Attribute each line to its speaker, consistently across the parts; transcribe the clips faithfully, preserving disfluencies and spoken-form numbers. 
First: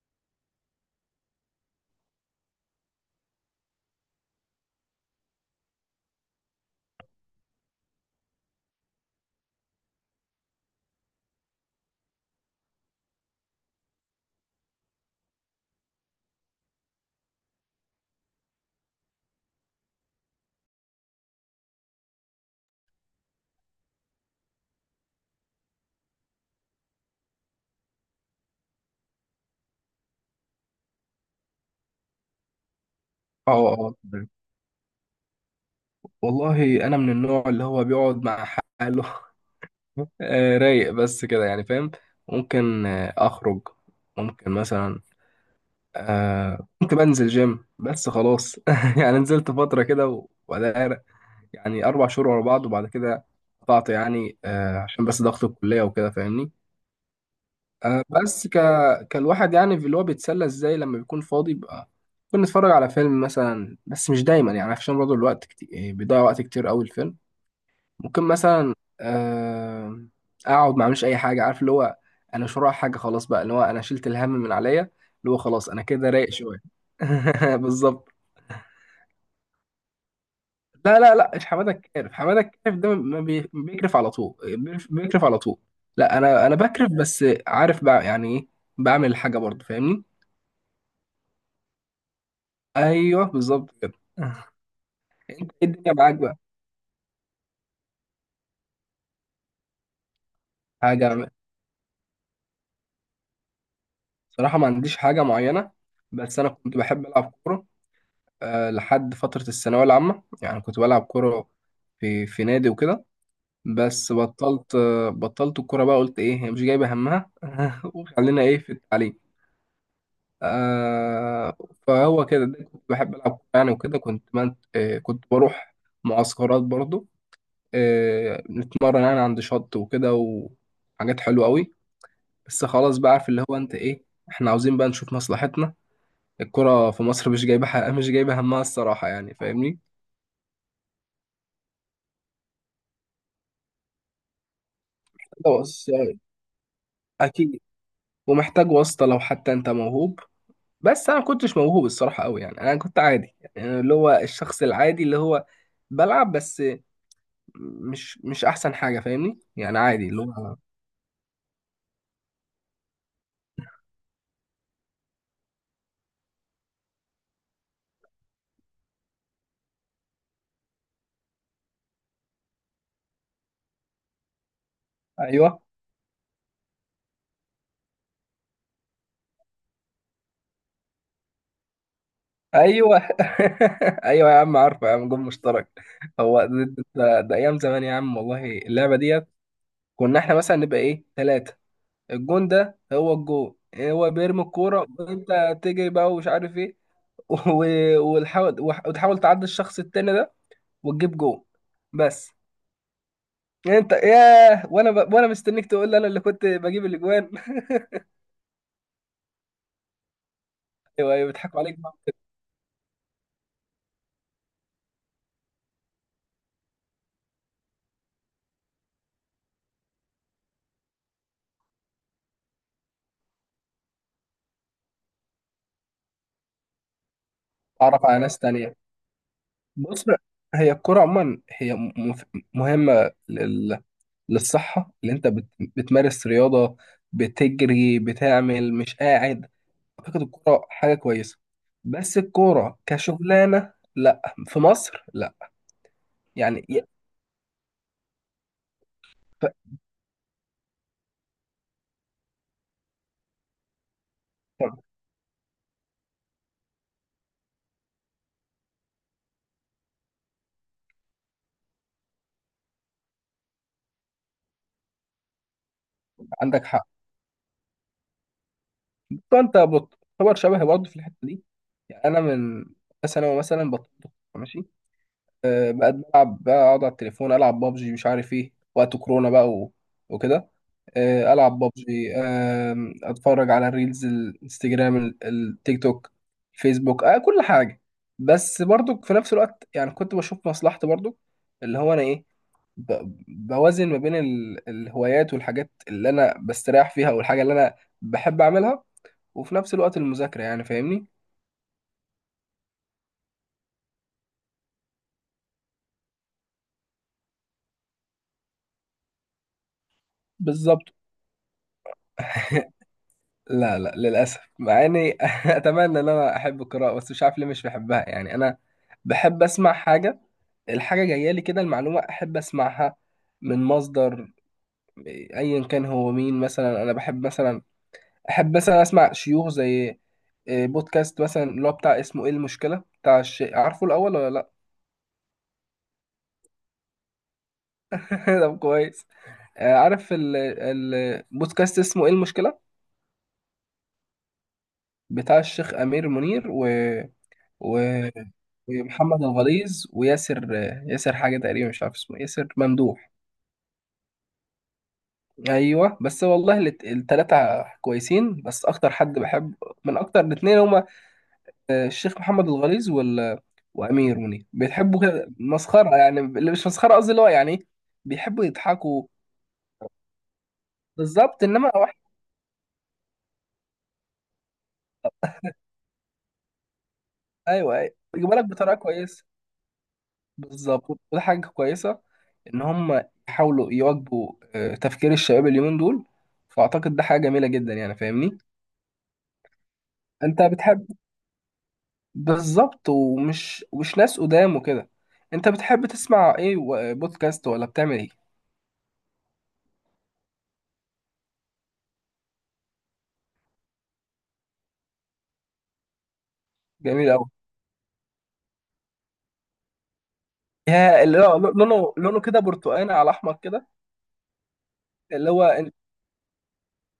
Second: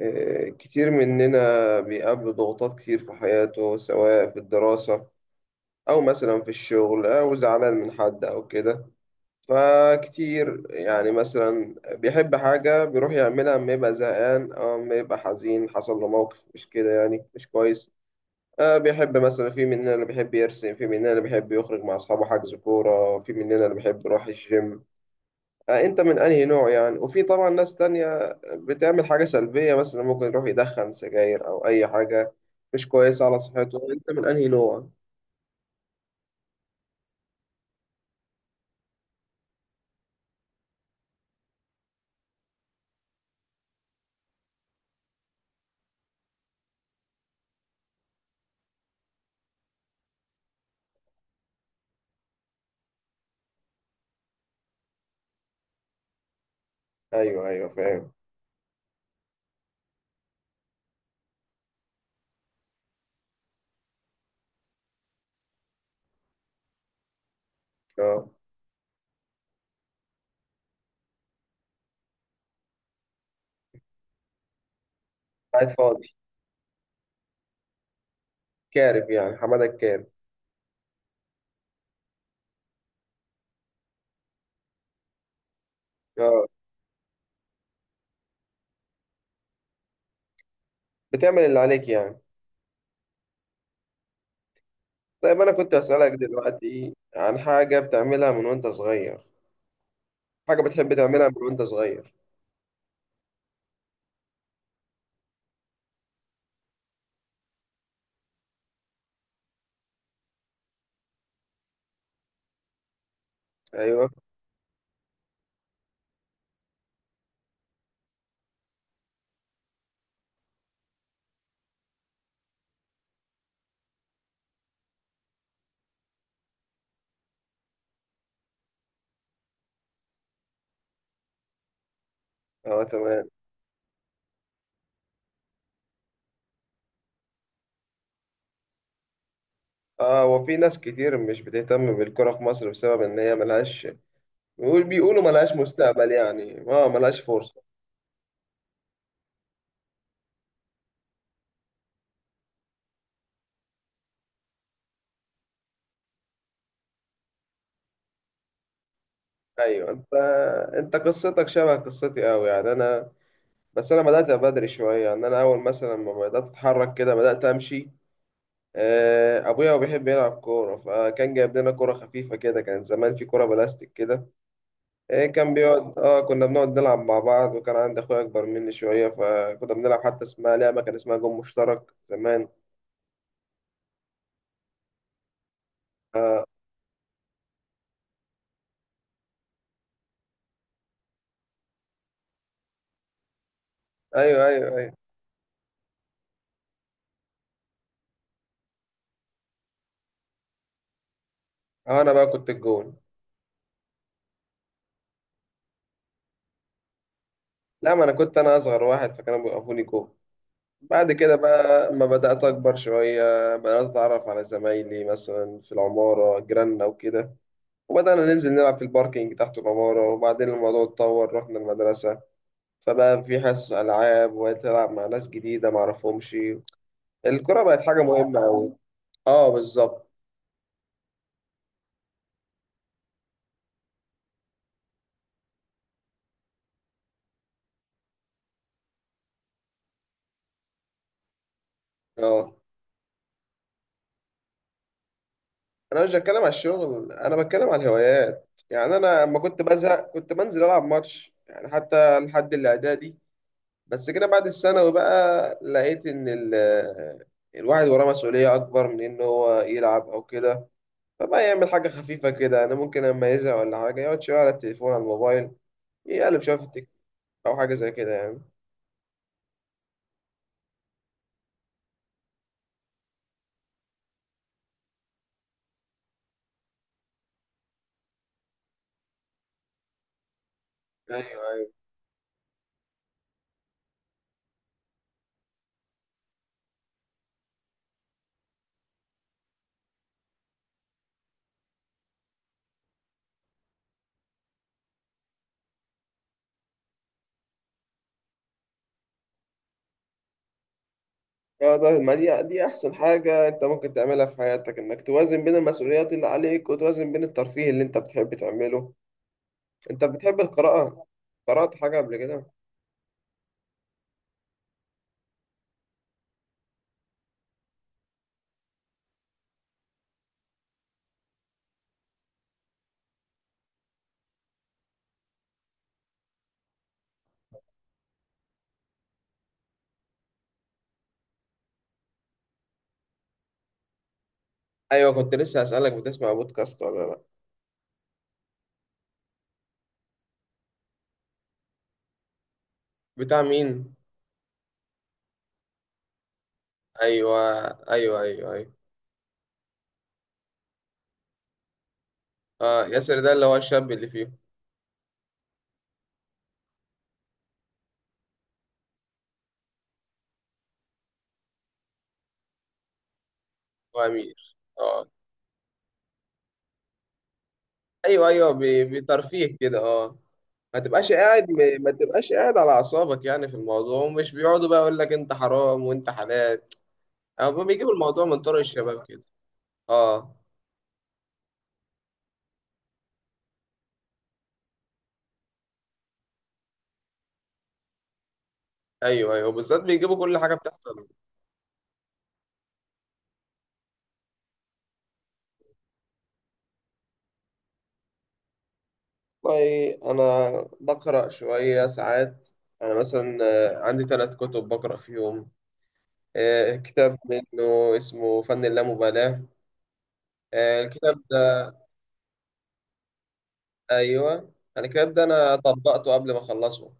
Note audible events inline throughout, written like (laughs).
Speaker 1: آه، كتير مننا بيقابله ضغوطات كتير في حياته، سواء في الدراسة أو مثلا في الشغل، أو زعلان من حد أو كده. فكتير يعني مثلا بيحب حاجة بيروح يعملها أما يبقى زهقان، أو أما يبقى حزين حصل له موقف مش كده، يعني مش كويس. آه، بيحب مثلا، في مننا اللي بيحب يرسم، في مننا اللي بيحب يخرج مع أصحابه حجز كورة، في مننا اللي بيحب يروح الجيم. آه، انت من انهي نوع يعني؟ وفي طبعا ناس تانية بتعمل حاجة سلبية، مثلا ممكن يروح يدخن سجاير او اي حاجة مش كويسة على
Speaker 2: اه
Speaker 1: صحته.
Speaker 2: اه
Speaker 1: انت من
Speaker 2: تمام.
Speaker 1: انهي نوع؟
Speaker 2: والله انا من النوع اللي هو بيقعد مع حاله. (laughs) آه، رايق بس كده يعني فاهم. ممكن آه، اخرج، ممكن مثلا آه، ممكن انزل جيم بس خلاص. (laughs) يعني نزلت فتره كده وبعدها يعني اربع شهور ورا بعض وبعد كده قطعت، يعني آه، عشان بس ضغط الكليه وكده، فاهمني.
Speaker 1: ايوه، ايوه،
Speaker 2: آه،
Speaker 1: فاهم.
Speaker 2: بس ك كالواحد يعني، في اللي هو بيتسلى ازاي لما بيكون فاضي بقى. ممكن نتفرج على فيلم مثلا، بس مش دايما يعني، عشان برضه الوقت كتير، بيضيع وقت كتير قوي الفيلم. ممكن
Speaker 1: اه،
Speaker 2: مثلا آه، اقعد ما اعملش اي حاجه، عارف اللي هو انا مش ورايا حاجه خلاص بقى، اللي هو انا شلت الهم من عليا، اللي هو
Speaker 1: قاعد
Speaker 2: خلاص انا كده
Speaker 1: فاضي.
Speaker 2: رايق شويه. (laughs) بالظبط.
Speaker 1: كارف يعني، حمادة الكارف.
Speaker 2: لا لا لا مش حماده كارف، حماده كارف ده ما بي- بيكرف على طول، بيكرف بيكرف على طول. لا
Speaker 1: اه،
Speaker 2: انا انا بكرف بس عارف بقى يعني ايه، بعمل حاجه برضه فاهمني.
Speaker 1: بتعمل اللي عليك يعني.
Speaker 2: ايوه بالظبط كده. (laughs)
Speaker 1: طيب،
Speaker 2: انت
Speaker 1: انا
Speaker 2: ايه
Speaker 1: كنت
Speaker 2: الدنيا
Speaker 1: اسألك
Speaker 2: معاك بقى؟
Speaker 1: دلوقتي عن حاجة بتعملها من وانت صغير. حاجة بتحب
Speaker 2: حاجه؟
Speaker 1: تعملها من وانت صغير.
Speaker 2: صراحه ما عنديش حاجه معينه، بس انا كنت بحب العب كوره آه، لحد فترة الثانوية العامة. يعني كنت بلعب كورة في في نادي وكده،
Speaker 1: ايوه.
Speaker 2: بس بطلت، آه، بطلت الكورة بقى. قلت ايه هي مش جايبة همها، (laughs) وخلينا ايه في التعليم. آه، فهو كده ده، كنت بحب ألعب كورة يعني وكده، كنت من آه، كنت بروح معسكرات برضو، آه، نتمرن يعني عند شط وكده، وحاجات حلوة قوي، بس
Speaker 1: اه،
Speaker 2: خلاص بقى عارف
Speaker 1: تمام.
Speaker 2: اللي هو انت ايه، احنا عاوزين بقى نشوف مصلحتنا. الكرة في مصر مش جايبة (laughs) حق... مش جايبة همها الصراحة يعني، فاهمني.
Speaker 1: اه، وفي ناس كتير مش بتهتم بالكرة في مصر بسبب ان هي ملهاش، بيقول بيقولوا ملهاش
Speaker 2: خلاص،
Speaker 1: مستقبل يعني، اه، ملهاش
Speaker 2: اكيد،
Speaker 1: فرصة.
Speaker 2: ومحتاج واسطه لو حتى انت موهوب، بس انا ما كنتش موهوب الصراحه قوي، يعني انا كنت عادي يعني، أنا اللي هو الشخص العادي اللي هو بلعب بس، مش مش احسن حاجه فاهمني، يعني
Speaker 1: ايوه،
Speaker 2: عادي
Speaker 1: انت
Speaker 2: اللي هو.
Speaker 1: انت قصتك شبه قصتي قوي، يعني انا، بس انا بدأت بدري شوية، يعني انا اول مثلا ما بدأت اتحرك كده بدأت امشي. آه، ابويا هو بيحب يلعب كورة، فكان جايب لنا كورة خفيفة كده، كان زمان في كورة بلاستيك كده. آه، كان
Speaker 2: ايوه
Speaker 1: بيقعد اه كنا بنقعد نلعب مع بعض، وكان عندي اخويا اكبر مني شوية، فكنا بنلعب حتى اسمها لعبة، كان اسمها جون مشترك زمان.
Speaker 2: ايوه. (laughs) ايوه يا عم، عارفه يا عم، جون مشترك، هو
Speaker 1: آه،
Speaker 2: ده, ده, ده ايام زمان يا عم، والله اللعبه ديت كنا احنا مثلا نبقى ايه، ثلاثه، الجون ده، هو الجون هو بيرمي
Speaker 1: ايوه، ايوه،
Speaker 2: الكوره،
Speaker 1: ايوه.
Speaker 2: وانت تجري بقى، ومش عارف ايه، (laughs) و- وتحاول وتحاول تعدي الشخص التاني ده وتجيب جون
Speaker 1: آه، انا بقى
Speaker 2: بس.
Speaker 1: كنت الجون.
Speaker 2: يعني انت ياه، وانا ب... وانا مستنيك تقول لي انا اللي كنت بجيب الاجوان. (laughs)
Speaker 1: لا، ما انا كنت انا اصغر واحد، فكانوا بيوقفوني جون. بعد
Speaker 2: ايوه ايوه
Speaker 1: كده
Speaker 2: بيضحكوا عليك
Speaker 1: بقى
Speaker 2: بقى،
Speaker 1: لما بدأت أكبر شوية، بدأت أتعرف على زمايلي مثلا في العمارة، جيراننا وكده. وبدأنا ننزل نلعب في الباركينج تحت العمارة. وبعدين الموضوع اتطور، رحنا المدرسة، فبقى في حصص ألعاب وتلعب مع ناس جديدة معرفهمش. الكرة بقت حاجة
Speaker 2: تعرف على ناس
Speaker 1: مهمة أوي.
Speaker 2: تانية.
Speaker 1: اه،
Speaker 2: بص،
Speaker 1: بالظبط.
Speaker 2: هي الكرة عموما هي م- مف- مهمة لل... للصحة، اللي انت بت... بتمارس رياضة، بتجري، بتعمل، مش قاعد. اعتقد الكرة حاجة كويسة، بس
Speaker 1: اه،
Speaker 2: الكرة كشغلانة لا، في مصر لا.
Speaker 1: أنا مش بتكلم على
Speaker 2: يعني ي-
Speaker 1: الشغل، أنا بتكلم على الهوايات يعني. أنا لما
Speaker 2: ف...
Speaker 1: كنت بزهق كنت بنزل ألعب ماتش يعني، حتى لحد الإعدادي. بس كده بعد الثانوي بقى، لقيت ان ال الواحد وراه مسؤولية أكبر من إن هو يلعب أو كده. فبقى يعمل حاجة خفيفة كده. أنا ممكن أما يزهق ولا حاجة يقعد شوية على التليفون، على الموبايل، يقلب شوية في
Speaker 2: عندك حق.
Speaker 1: التيك، أو حاجة زي كده يعني.
Speaker 2: فانت بتعتبر شبهي برضه في الحته دي، يعني انا من ثانوي مثلا بطلت، ماشي، أه بقيت بلعب بقى، اقعد على التليفون، العب بابجي، مش عارف ايه، وقت كورونا بقى و... وكده، أه
Speaker 1: ايوه،
Speaker 2: العب
Speaker 1: ايوه.
Speaker 2: بابجي، أه اتفرج على الريلز، الانستجرام، ال- التيك توك، الفيسبوك، أه كل حاجه. بس برضو في نفس الوقت يعني كنت بشوف مصلحتي برضو، اللي هو انا ايه، ب- بوازن ما بين ال- الهوايات والحاجات اللي انا بستريح فيها، والحاجه اللي انا بحب اعملها، وفي نفس الوقت المذاكرة، يعني فاهمني.
Speaker 1: فده، ما دي دي أحسن حاجة أنت ممكن تعملها في حياتك، إنك توازن بين المسؤوليات اللي عليك وتوازن بين الترفيه اللي أنت بتحب تعمله. أنت
Speaker 2: (laughs)
Speaker 1: بتحب
Speaker 2: بالظبط.
Speaker 1: القراءة؟ قرأت حاجة قبل كده؟
Speaker 2: لا لا للأسف، مع إني (laughs) أتمنى إن أنا أحب القراءة، بس مش عارف ليه مش بحبها، يعني أنا بحب أسمع حاجة، الحاجة جاية لي كده، المعلومة أحب أسمعها من مصدر، أيا كان هو مين. مثلا أنا بحب مثلا أحب مثلا أسمع شيوخ، زي آه، بودكاست مثلا اللي هو بتاع اسمه إيه المشكلة، بتاع الشيء، عارفه الأول ولا لأ؟
Speaker 1: أيوه، كنت لسه هسألك، بتسمع بودكاست ولا لأ؟
Speaker 2: (laughs) طب كويس. آه، عارف ال- ال- البودكاست اسمه إيه المشكلة؟
Speaker 1: بتاع مين؟
Speaker 2: بتاع الشيخ امير منير و...
Speaker 1: ايوه،
Speaker 2: و...
Speaker 1: ايوه، ايوه. ايوه،
Speaker 2: ومحمد الغليظ وياسر، ياسر حاجه تقريبا مش عارف اسمه إيه، ياسر
Speaker 1: اه،
Speaker 2: ممدوح.
Speaker 1: ياسر ده اللي هو الشاب اللي فيه.
Speaker 2: ايوه بس والله الت- التلاتة كويسين، بس اكتر حد بحب من اكتر، الاتنين هما آه، الشيخ محمد الغليظ وال...
Speaker 1: هو
Speaker 2: وامير
Speaker 1: امير،
Speaker 2: منير، بيحبوا
Speaker 1: اه.
Speaker 2: كده مسخره يعني، اللي مش مسخره قصدي اللي هو يعني إيه،
Speaker 1: ايوه،
Speaker 2: بيحبوا
Speaker 1: ايوه، ب-
Speaker 2: يضحكوا.
Speaker 1: بترفيه كده، اه. ما تبقاش
Speaker 2: بالظبط،
Speaker 1: قاعد
Speaker 2: انما
Speaker 1: م- ما
Speaker 2: واحد.
Speaker 1: تبقاش قاعد على اعصابك يعني في الموضوع، ومش بيقعدوا بقى يقول لك انت حرام وانت حلال، او
Speaker 2: ايوه
Speaker 1: بيجيبوا
Speaker 2: ايوه
Speaker 1: الموضوع
Speaker 2: بيجيبوا
Speaker 1: من
Speaker 2: لك
Speaker 1: طرق
Speaker 2: بطريقه
Speaker 1: الشباب كده.
Speaker 2: كويسه.
Speaker 1: اه،
Speaker 2: بالظبط، وده حاجة كويسة، إن هم يحاولوا يواكبوا آه، تفكير الشباب اليومين دول، فأعتقد ده حاجة جميلة جدا يعني فاهمني.
Speaker 1: ايوه، ايوه، بالذات بيجيبوا كل
Speaker 2: أنت
Speaker 1: حاجه
Speaker 2: بتحب؟
Speaker 1: بتحصل.
Speaker 2: بالظبط، ومش ومش ناس قدام وكده. أنت بتحب تسمع إيه، و- بودكاست ولا بتعمل إيه؟
Speaker 1: والله انا بقرا شويه ساعات. انا مثلا آه، عندي ثلاث كتب بقرا فيهم. آه،
Speaker 2: جميل
Speaker 1: كتاب
Speaker 2: أوي.
Speaker 1: منه اسمه فن اللامبالاه. آه،
Speaker 2: يا
Speaker 1: الكتاب،
Speaker 2: اللي هو لونه، لونه كده برتقاني على أحمر كده.
Speaker 1: ايوه انا كده، ابدا،
Speaker 2: اللي هو
Speaker 1: انا
Speaker 2: إن-
Speaker 1: طبقته قبل ما اخلصه.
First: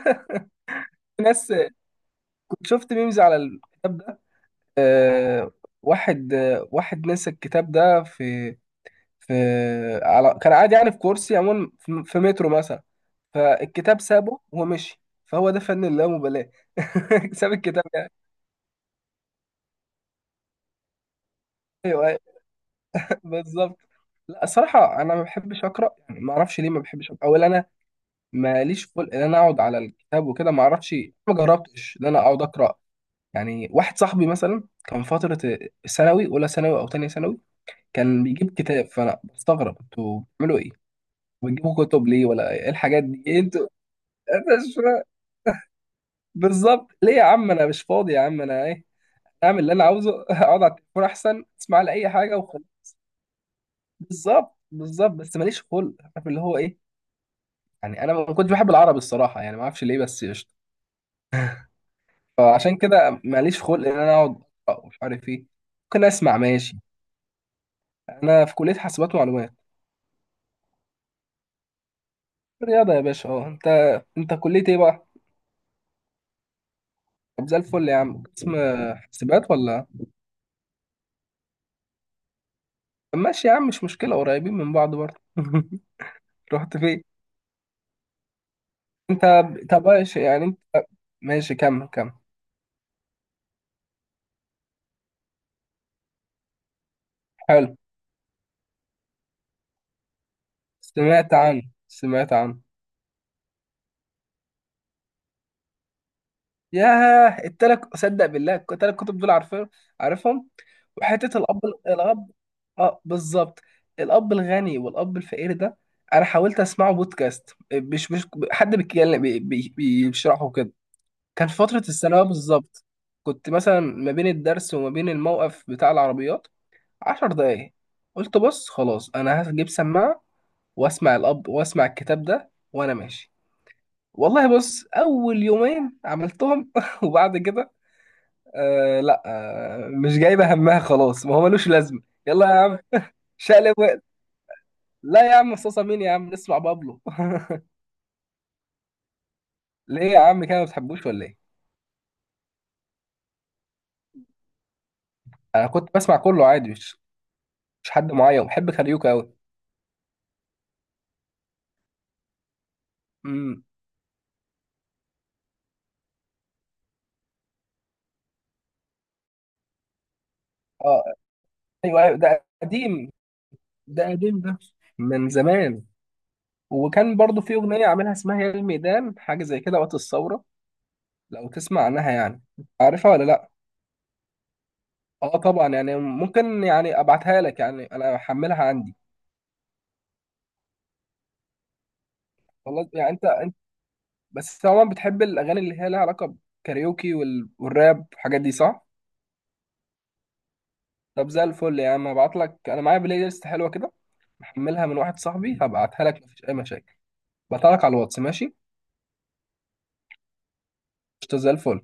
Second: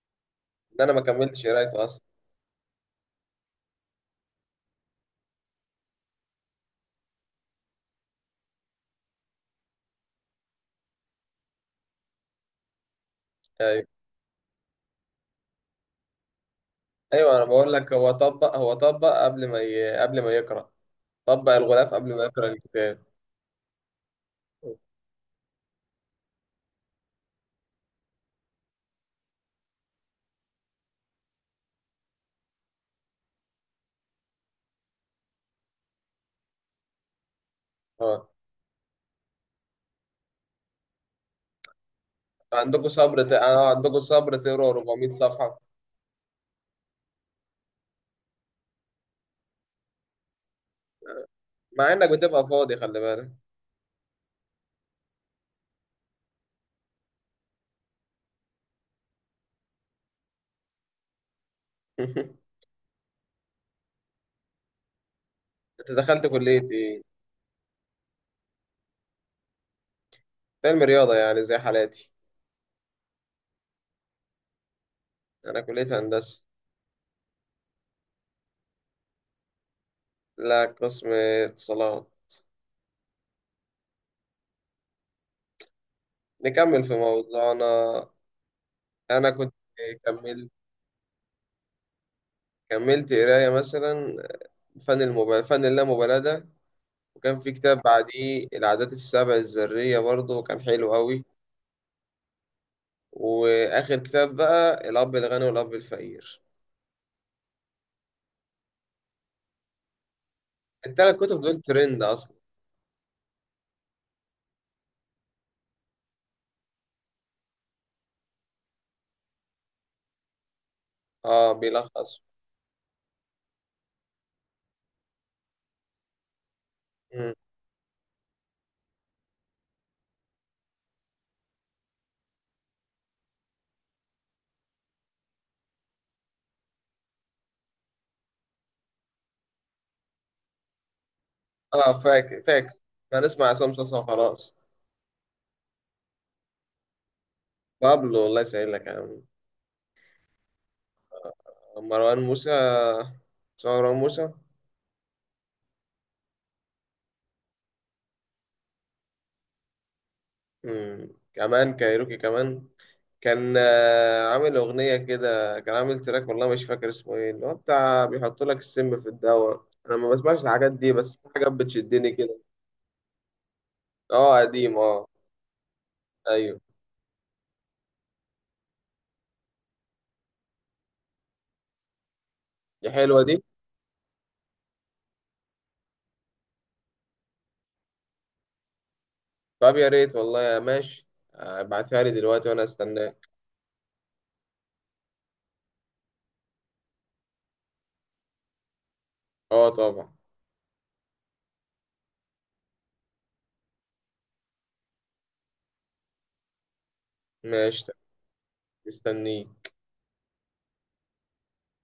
Speaker 2: (laughs)
Speaker 1: ده انا ما
Speaker 2: في
Speaker 1: كملتش
Speaker 2: ناس،
Speaker 1: قرايته اصلا.
Speaker 2: كنت شفت ميمز على الكتاب ده، آه، واحد، آه، واحد نسى الكتاب ده، في في على كان قاعد يعني في كرسي عموما، في في مترو مثلا،
Speaker 1: ايوه،
Speaker 2: فالكتاب سابه ومشي، فهو ده فن اللامبالاة. (laughs)
Speaker 1: ايوه، انا
Speaker 2: ساب
Speaker 1: بقول
Speaker 2: الكتاب
Speaker 1: لك، هو
Speaker 2: يعني.
Speaker 1: طبق هو طبق قبل ما ي... قبل ما يقرا. طبق الغلاف
Speaker 2: ايوه
Speaker 1: قبل
Speaker 2: أيوة،
Speaker 1: ما يقرا الكتاب.
Speaker 2: (laughs) بالظبط. لا الصراحة أنا ما بحبش أقرأ يعني، ما أعرفش ليه ما بحبش أقرأ، أو إن أنا ماليش خلق إن أنا أقعد على الكتاب وكده، ما أعرفش، ما جربتش إن أنا أقعد أقرأ. يعني واحد صاحبي مثلا، كان فترة ثانوي، أولى ثانوي أو تانية ثانوي، كان
Speaker 1: اه،
Speaker 2: بيجيب كتاب، فأنا بستغرب، أنتوا بتعملوا إيه؟ بتجيبوا كتب ليه ولا إيه، إيه
Speaker 1: عندكم
Speaker 2: الحاجات دي؟
Speaker 1: صبر ت...
Speaker 2: إيه أنتوا
Speaker 1: آه، عندكم
Speaker 2: (laughs)
Speaker 1: صبر
Speaker 2: أنا
Speaker 1: تقرا
Speaker 2: مش فاهم.
Speaker 1: اربعمية صفحه؟
Speaker 2: بالظبط، ليه يا عم، انا مش فاضي يا عم، انا ايه، اعمل اللي انا عاوزه، (laughs) اقعد على التليفون احسن، اسمع لي
Speaker 1: مع انك
Speaker 2: اي حاجه
Speaker 1: بتبقى
Speaker 2: وخلاص.
Speaker 1: فاضي، خلي بالك.
Speaker 2: بالظبط، بالظبط، بس ماليش خلق، عارف اللي هو ايه، يعني انا ما كنتش بحب العربي الصراحه يعني، ما اعرفش ليه، بس قشطه،
Speaker 1: (laughs)
Speaker 2: فعشان كده ماليش خلق ان انا اقعد أقرأ ومش عارف ايه.
Speaker 1: انت
Speaker 2: ممكن
Speaker 1: دخلت
Speaker 2: اسمع
Speaker 1: كليه
Speaker 2: ماشي.
Speaker 1: ايه؟
Speaker 2: انا في كليه حاسبات ومعلومات.
Speaker 1: علم رياضه يعني زي حالاتي.
Speaker 2: رياضه يا باشا، اه. انت انت كليه ايه بقى؟
Speaker 1: انا كليه هندسه.
Speaker 2: طب زي الفل يا عم. قسم حاسبات ولا؟
Speaker 1: لا، قسم اتصالات.
Speaker 2: طب ماشي يا عم، مش مشكله، قريبين من بعض برضه. (laughs) رحت
Speaker 1: نكمل في
Speaker 2: فين
Speaker 1: موضوعنا.
Speaker 2: انت؟
Speaker 1: انا كنت
Speaker 2: طب ماشي يعني
Speaker 1: كملت
Speaker 2: انت. ماشي، كمل كمل.
Speaker 1: كملت قرايه مثلا، فن المبالاة فن اللامبالاة ده. وكان في
Speaker 2: حلو،
Speaker 1: كتاب بعديه، العادات السبع الذرية، برضه كان حلو قوي.
Speaker 2: سمعت عنه، سمعت عنه.
Speaker 1: وآخر كتاب بقى الأب الغني والأب الفقير.
Speaker 2: ياه التلات، صدق بالله التلات كتب دول عارفين، عارفهم.
Speaker 1: التلات
Speaker 2: وحتة
Speaker 1: كتب
Speaker 2: الأب،
Speaker 1: دول ترند
Speaker 2: الأب،
Speaker 1: أصلا.
Speaker 2: اه بالظبط، الأب الغني والأب الفقير ده أنا حاولت أسمعه بودكاست، مش مش حد بيتكلم بي- بي- بيشرحه كده. كان
Speaker 1: اه،
Speaker 2: في فترة
Speaker 1: بيلخصوا.
Speaker 2: الثانوية بالظبط، كنت مثلا ما بين الدرس وما بين الموقف بتاع العربيات عشر
Speaker 1: مم.
Speaker 2: دقايق قلت بص خلاص أنا هجيب سماعة واسمع الاب، واسمع الكتاب ده وانا ماشي. والله بص اول يومين عملتهم (laughs) وبعد كده آه لا، آه مش جايبه همها، خلاص ما هو ملوش
Speaker 1: اه،
Speaker 2: لازمه.
Speaker 1: فاك
Speaker 2: يلا يا عم،
Speaker 1: فاكس. هنسمع عصام
Speaker 2: شقلب
Speaker 1: صاصا
Speaker 2: وقت.
Speaker 1: وخلاص.
Speaker 2: لا يا عم، صوصه مين يا عم، نسمع بابلو.
Speaker 1: بابلو، الله يسهل لك يا عم.
Speaker 2: (laughs) ليه يا عم كده، ما بتحبوش ولا ايه؟
Speaker 1: مروان موسى. مروان موسى.
Speaker 2: انا كنت بسمع كله عادي، مش مش حد معين، بحب كاريوكا قوي.
Speaker 1: مم. كمان كايروكي كمان. كان
Speaker 2: امم،
Speaker 1: آه، عامل أغنية كده، كان عامل تراك، والله مش فاكر اسمه ايه، اللي هو بتاع بيحط لك السم في الدواء. أنا ما بسمعش الحاجات دي،
Speaker 2: اه،
Speaker 1: بس في حاجات
Speaker 2: ايوه
Speaker 1: بتشدني
Speaker 2: ايوه
Speaker 1: كده.
Speaker 2: ده قديم، ده
Speaker 1: اه،
Speaker 2: قديم ده
Speaker 1: قديم، اه.
Speaker 2: من زمان.
Speaker 1: أيوه.
Speaker 2: وكان برضو في اغنيه عاملها اسمها يا الميدان، حاجه زي كده، وقت الثوره، لو تسمع عنها يعني،
Speaker 1: دي
Speaker 2: عارفها
Speaker 1: حلوة
Speaker 2: ولا
Speaker 1: دي.
Speaker 2: لا؟ اه طبعا يعني، ممكن يعني ابعتها لك، يعني انا احملها عندي.
Speaker 1: طب يا ريت والله، يا ماشي. آه، ابعتها لي دلوقتي وأنا
Speaker 2: خلاص، يعني انت
Speaker 1: استناك.
Speaker 2: انت بس طبعا بتحب الاغاني اللي هي لها علاقه بالكاريوكي وال- والراب والحاجات دي صح؟
Speaker 1: اه، طبعا.
Speaker 2: طب زي الفل يا عم، هبعت لك، انا معايا بلاي ليست حلوه كده، محملها من واحد صاحبي، هبعتها لك مفيش اي مشاكل. بعتها
Speaker 1: ماشي.
Speaker 2: لك على الواتس ماشي؟
Speaker 1: مستنيك.
Speaker 2: قشطة، زي الفل.